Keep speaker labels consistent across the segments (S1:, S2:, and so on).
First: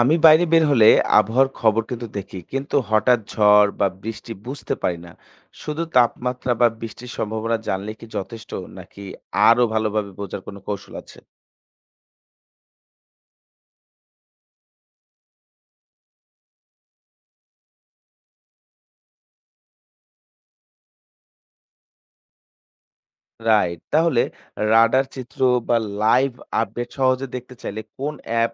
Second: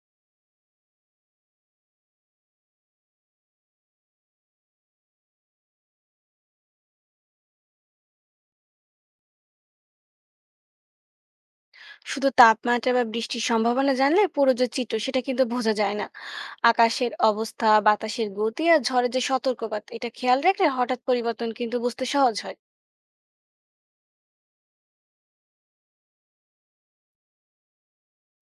S1: আমি বাইরে বের হলে আবহাওয়ার খবর কিন্তু দেখি, কিন্তু হঠাৎ ঝড় বা বৃষ্টি বুঝতে পারি না। শুধু তাপমাত্রা বা বৃষ্টির সম্ভাবনা জানলে কি যথেষ্ট, নাকি আরো ভালোভাবে বোঝার কোনো কৌশল আছে?
S2: শুধু তাপমাত্রা বা বৃষ্টির সম্ভাবনা জানলে পুরো যে চিত্র সেটা কিন্তু বোঝা যায় না। আকাশের অবস্থা, বাতাসের গতি আর ঝড়ের যে সতর্কবার্তা এটা খেয়াল রাখলে হঠাৎ পরিবর্তন কিন্তু বুঝতে সহজ হয়।
S1: রাইট, তাহলে রাডার চিত্র বা লাইভ আপডেট সহজে দেখতে চাইলে কোন অ্যাপ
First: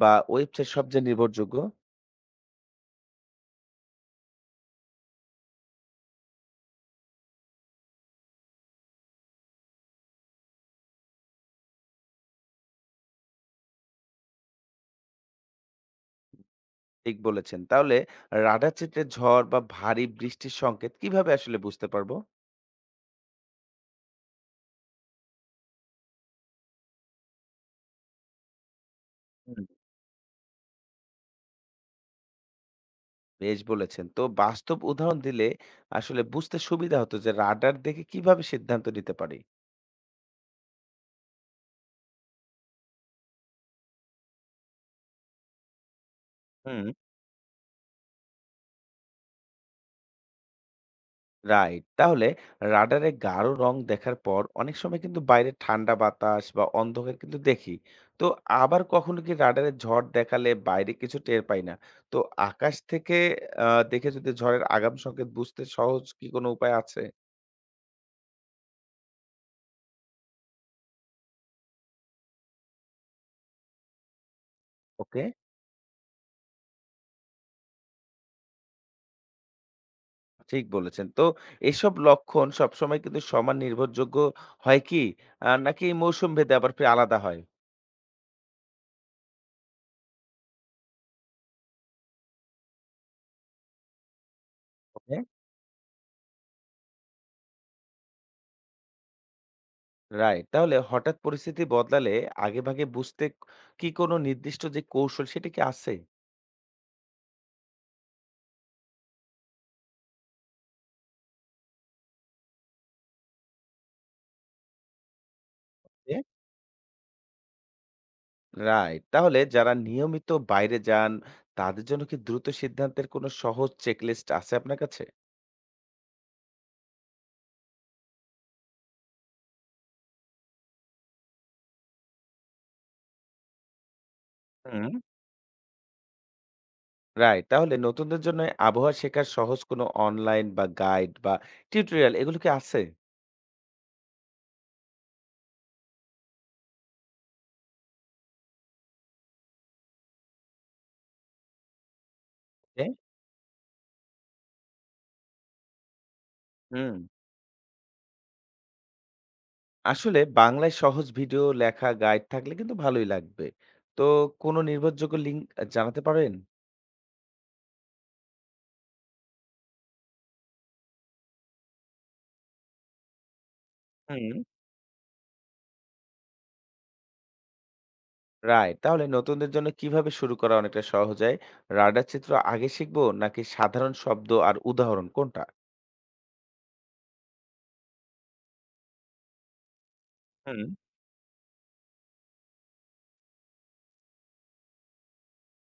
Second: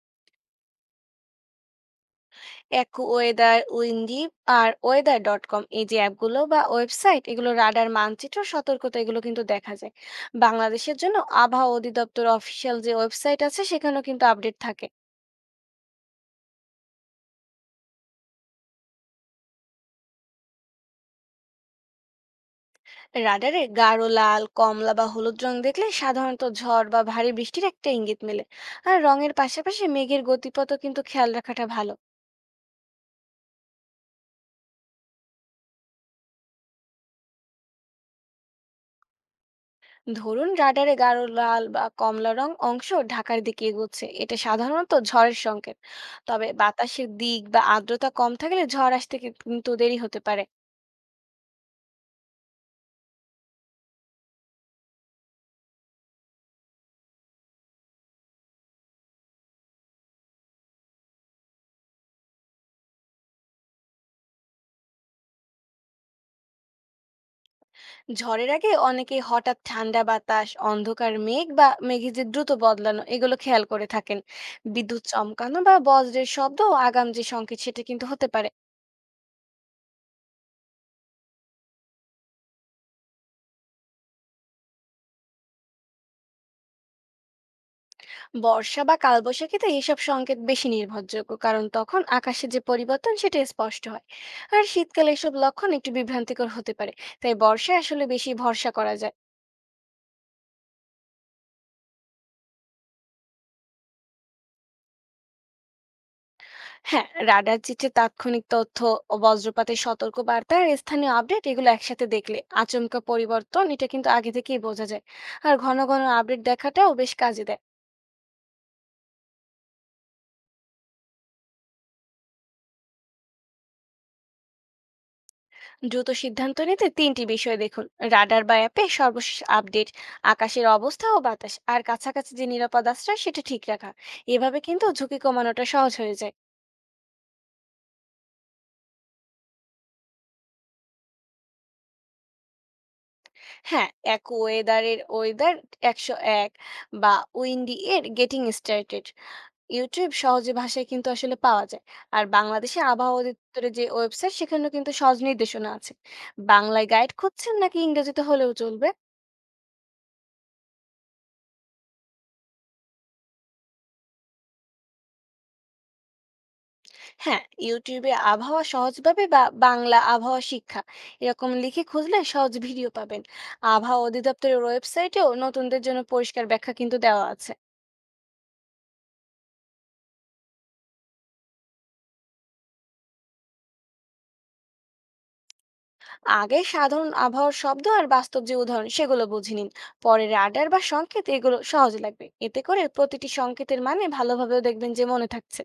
S1: বা ওয়েবসাইট সবচেয়ে নির্ভরযোগ্য?
S2: একু ওয়েদার, উইন্ডিপ আর ওয়েদার ডট কম, এই যে অ্যাপগুলো বা ওয়েবসাইট, এগুলো রাডার মানচিত্র সতর্কতা এগুলো কিন্তু দেখা যায়। বাংলাদেশের জন্য আবহাওয়া অধিদপ্তর অফিসিয়াল যে ওয়েবসাইট আছে সেখানেও কিন্তু আপডেট থাকে।
S1: ঠিক বলেছেন। তাহলে রাডার চিত্রে ঝড় বা ভারী বৃষ্টির সংকেত কিভাবে আসলে বুঝতে পারবো?
S2: রাডারে গাঢ় লাল, কমলা বা হলুদ রং দেখলে সাধারণত ঝড় বা ভারী বৃষ্টির একটা ইঙ্গিত মেলে। আর রঙের
S1: হুম,
S2: পাশাপাশি মেঘের গতিপথও কিন্তু খেয়াল রাখাটা ভালো।
S1: বেশ বলেছেন। তো বাস্তব উদাহরণ দিলে আসলে বুঝতে সুবিধা হতো যে রাডার দেখে কিভাবে সিদ্ধান্ত নিতে পারি।
S2: ধরুন, রাডারে গাঢ় লাল বা কমলা রং অংশ ঢাকার দিকে এগোচ্ছে, এটা সাধারণত ঝড়ের সংকেত। তবে
S1: হুম।
S2: বাতাসের দিক বা আর্দ্রতা কম থাকলে ঝড় আসতে কিন্তু দেরি হতে পারে।
S1: রাইট। তাহলে রাডারে গাঢ় রং দেখার পর অনেক সময় কিন্তু বাইরে ঠান্ডা বাতাস বা অন্ধকার কিন্তু দেখি। তো আবার কখনো কি রাডারে ঝড় দেখালে বাইরে কিছু টের পাই না। তো আকাশ থেকে আ দেখে যদি ঝড়ের আগাম সংকেত বুঝতে সহজ কি কোনো উপায় আছে?
S2: ঝড়ের আগে অনেকে হঠাৎ ঠান্ডা বাতাস, অন্ধকার মেঘ বা মেঘে যে দ্রুত বদলানো, এগুলো খেয়াল করে থাকেন। বিদ্যুৎ
S1: ওকে।
S2: চমকানো বা বজ্রের শব্দ ও আগাম যে সংকেত, সেটা কিন্তু হতে পারে।
S1: ঠিক বলেছেন। তো এসব লক্ষণ সবসময় কিন্তু সমান নির্ভরযোগ্য হয় কি? নাকি মৌসুম ভেদে আবার ফির আলাদা হয়?
S2: বর্ষা বা কালবৈশাখীতে এইসব সংকেত বেশি নির্ভরযোগ্য, কারণ তখন আকাশে যে পরিবর্তন সেটা স্পষ্ট হয়। আর শীতকালে
S1: ওকে।
S2: এসব লক্ষণ একটু বিভ্রান্তিকর হতে পারে। তাই বর্ষায় আসলে বেশি ভরসা করা যায় না।
S1: রাইট। তাহলে হঠাৎ পরিস্থিতি বদলালে আগেভাগে বুঝতে কি কোনো নির্দিষ্ট যে কৌশল সেটা কি আছে?
S2: হ্যাঁ, রাডার চিত্রে তাৎক্ষণিক তথ্য ও বজ্রপাতের সতর্কবার্তা আর স্থানীয় আপডেট, এগুলো একসাথে দেখলে আচমকা পরিবর্তন এটা কিন্তু আগে থেকেই বোঝা যায়। আর ঘন ঘন
S1: জি।
S2: আপডেট দেখাটাও বেশ কাজে দেয়।
S1: রাইট। তাহলে যারা নিয়মিত বাইরে যান তাদের জন্য কি দ্রুত সিদ্ধান্তের কোনো সহজ চেকলিস্ট আছে আপনার কাছে?
S2: দ্রুত সিদ্ধান্ত নিতে তিনটি বিষয় দেখুন: রাডার বা অ্যাপে সর্বশেষ আপডেট, আকাশের অবস্থা ও বাতাস, আর কাছাকাছি যে নিরাপদ আশ্রয় সেটা ঠিক রাখা। এভাবে কিন্তু
S1: হুম।
S2: ঝুঁকি কমানোটা সহজ হয়ে যায়।
S1: রাইট। তাহলে নতুনদের জন্য আবহাওয়া শেখার সহজ কোনো অনলাইন বা গাইড বা টিউটোরিয়াল এগুলো কি আছে?
S2: হ্যাঁ, এক ওয়েদারের ওয়েদার 101 বা উইন্ডি এর গেটিং স্টার্টেড, ইউটিউব সহজে ভাষায় কিন্তু আসলে পাওয়া যায়। আর বাংলাদেশে
S1: জি।
S2: আবহাওয়া অধিদপ্তরের যে ওয়েবসাইট সেখানেও কিন্তু সহজ নির্দেশনা আছে। বাংলায়
S1: হুম।
S2: গাইড খুঁজছেন, নাকি ইংরেজিতে হলেও চলবে?
S1: আসলে বাংলায় সহজ ভিডিও, লেখা গাইড থাকলে কিন্তু ভালোই লাগবে। তো কোনো নির্ভরযোগ্য লিঙ্ক জানাতে পারেন?
S2: হ্যাঁ, ইউটিউবে আবহাওয়া সহজভাবে বা বাংলা আবহাওয়া শিক্ষা, এরকম লিখে খুঁজলে সহজ ভিডিও পাবেন। আবহাওয়া
S1: হুম।
S2: অধিদপ্তরের ওয়েবসাইটেও নতুনদের জন্য পরিষ্কার ব্যাখ্যা কিন্তু দেওয়া আছে।
S1: রাইট। তাহলে নতুনদের জন্য কিভাবে শুরু করা অনেকটা সহজ হয়? রাডার চিত্র আগে শিখবো, নাকি সাধারণ শব্দ আর উদাহরণ, কোনটা?
S2: আগে সাধারণ আবহাওয়ার শব্দ আর বাস্তব যে উদাহরণ সেগুলো বুঝে নিন, পরে
S1: হুম।
S2: রাডার বা সংকেত এগুলো সহজ লাগবে। এতে করে প্রতিটি সংকেতের মানে ভালোভাবেও দেখবেন যে মনে থাকছে।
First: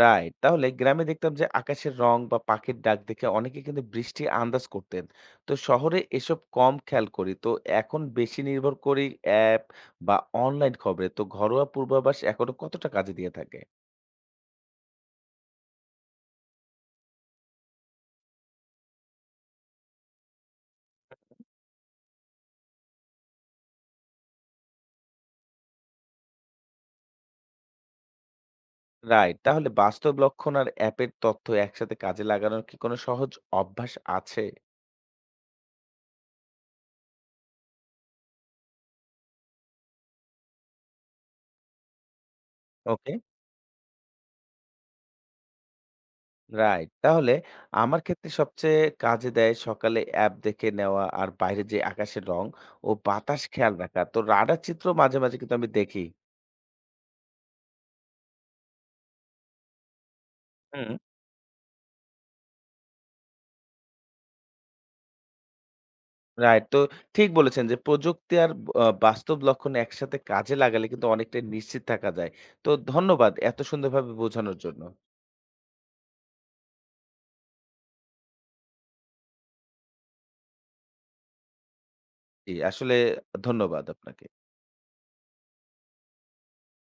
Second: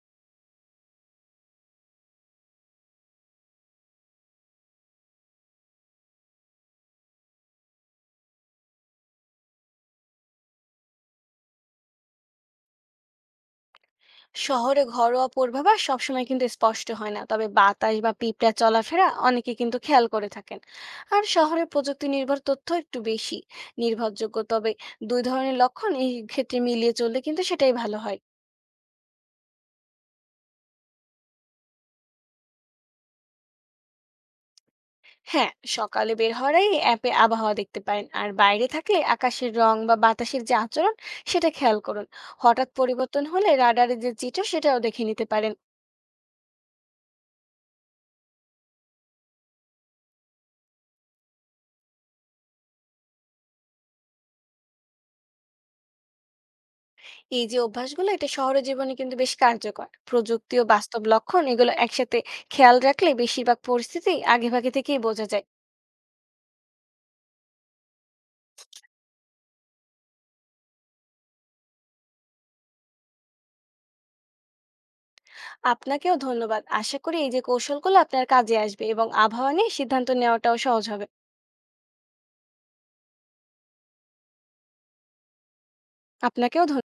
S1: রাইট। তাহলে গ্রামে দেখতাম যে আকাশের রং বা পাখির ডাক দেখে অনেকে কিন্তু বৃষ্টি আন্দাজ করতেন। তো শহরে এসব কম খেয়াল করি। তো এখন বেশি নির্ভর করি অ্যাপ বা অনলাইন খবরে। তো ঘরোয়া পূর্বাভাস এখনো কতটা কাজে দিয়ে থাকে?
S2: শহরে ঘরোয়া পূর্বাভাস সবসময় কিন্তু স্পষ্ট হয় না, তবে বাতাস বা পিঁপড়া চলাফেরা অনেকে কিন্তু খেয়াল করে থাকেন। আর শহরে প্রযুক্তি নির্ভর তথ্য একটু বেশি নির্ভরযোগ্য, তবে দুই ধরনের লক্ষণ এই ক্ষেত্রে মিলিয়ে চললে কিন্তু সেটাই ভালো হয়।
S1: রাইট। তাহলে বাস্তব লক্ষণ আর অ্যাপের তথ্য একসাথে কাজে লাগানোর কি কোনো সহজ অভ্যাস আছে?
S2: হ্যাঁ, সকালে বের হওয়ার আগে অ্যাপে আবহাওয়া দেখতে পারেন, আর বাইরে থাকলে আকাশের রং বা বাতাসের যে আচরণ সেটা খেয়াল করুন। হঠাৎ
S1: ওকে।
S2: পরিবর্তন হলে রাডারের যে চিত্র সেটাও দেখে নিতে পারেন।
S1: রাইট। তাহলে আমার ক্ষেত্রে সবচেয়ে কাজে দেয় সকালে অ্যাপ দেখে নেওয়া আর বাইরে যে আকাশের রং ও বাতাস খেয়াল রাখা। তো রাডার চিত্র মাঝে, মাঝে কিন্তু আমি দেখি।
S2: এই যে অভ্যাসগুলো এটা শহরের জীবনে কিন্তু বেশ কার্যকর। প্রযুক্তি ও
S1: হুম।
S2: বাস্তব লক্ষণ এগুলো একসাথে খেয়াল রাখলে বেশিরভাগ পরিস্থিতি আগেভাগে থেকেই বোঝা যায়।
S1: রাইট। তো ঠিক বলেছেন যে প্রযুক্তি আর বাস্তব লক্ষণ একসাথে কাজে লাগালে কিন্তু অনেকটাই নিশ্চিত থাকা যায়। তো ধন্যবাদ এত সুন্দরভাবে বোঝানোর জন্য।
S2: আপনাকেও ধন্যবাদ। আশা করি এই যে কৌশলগুলো আপনার কাজে আসবে এবং আবহাওয়া নিয়ে সিদ্ধান্ত নেওয়াটাও সহজ হবে।
S1: জি, আসলে ধন্যবাদ আপনাকে।
S2: আপনাকেও ধন্যবাদ।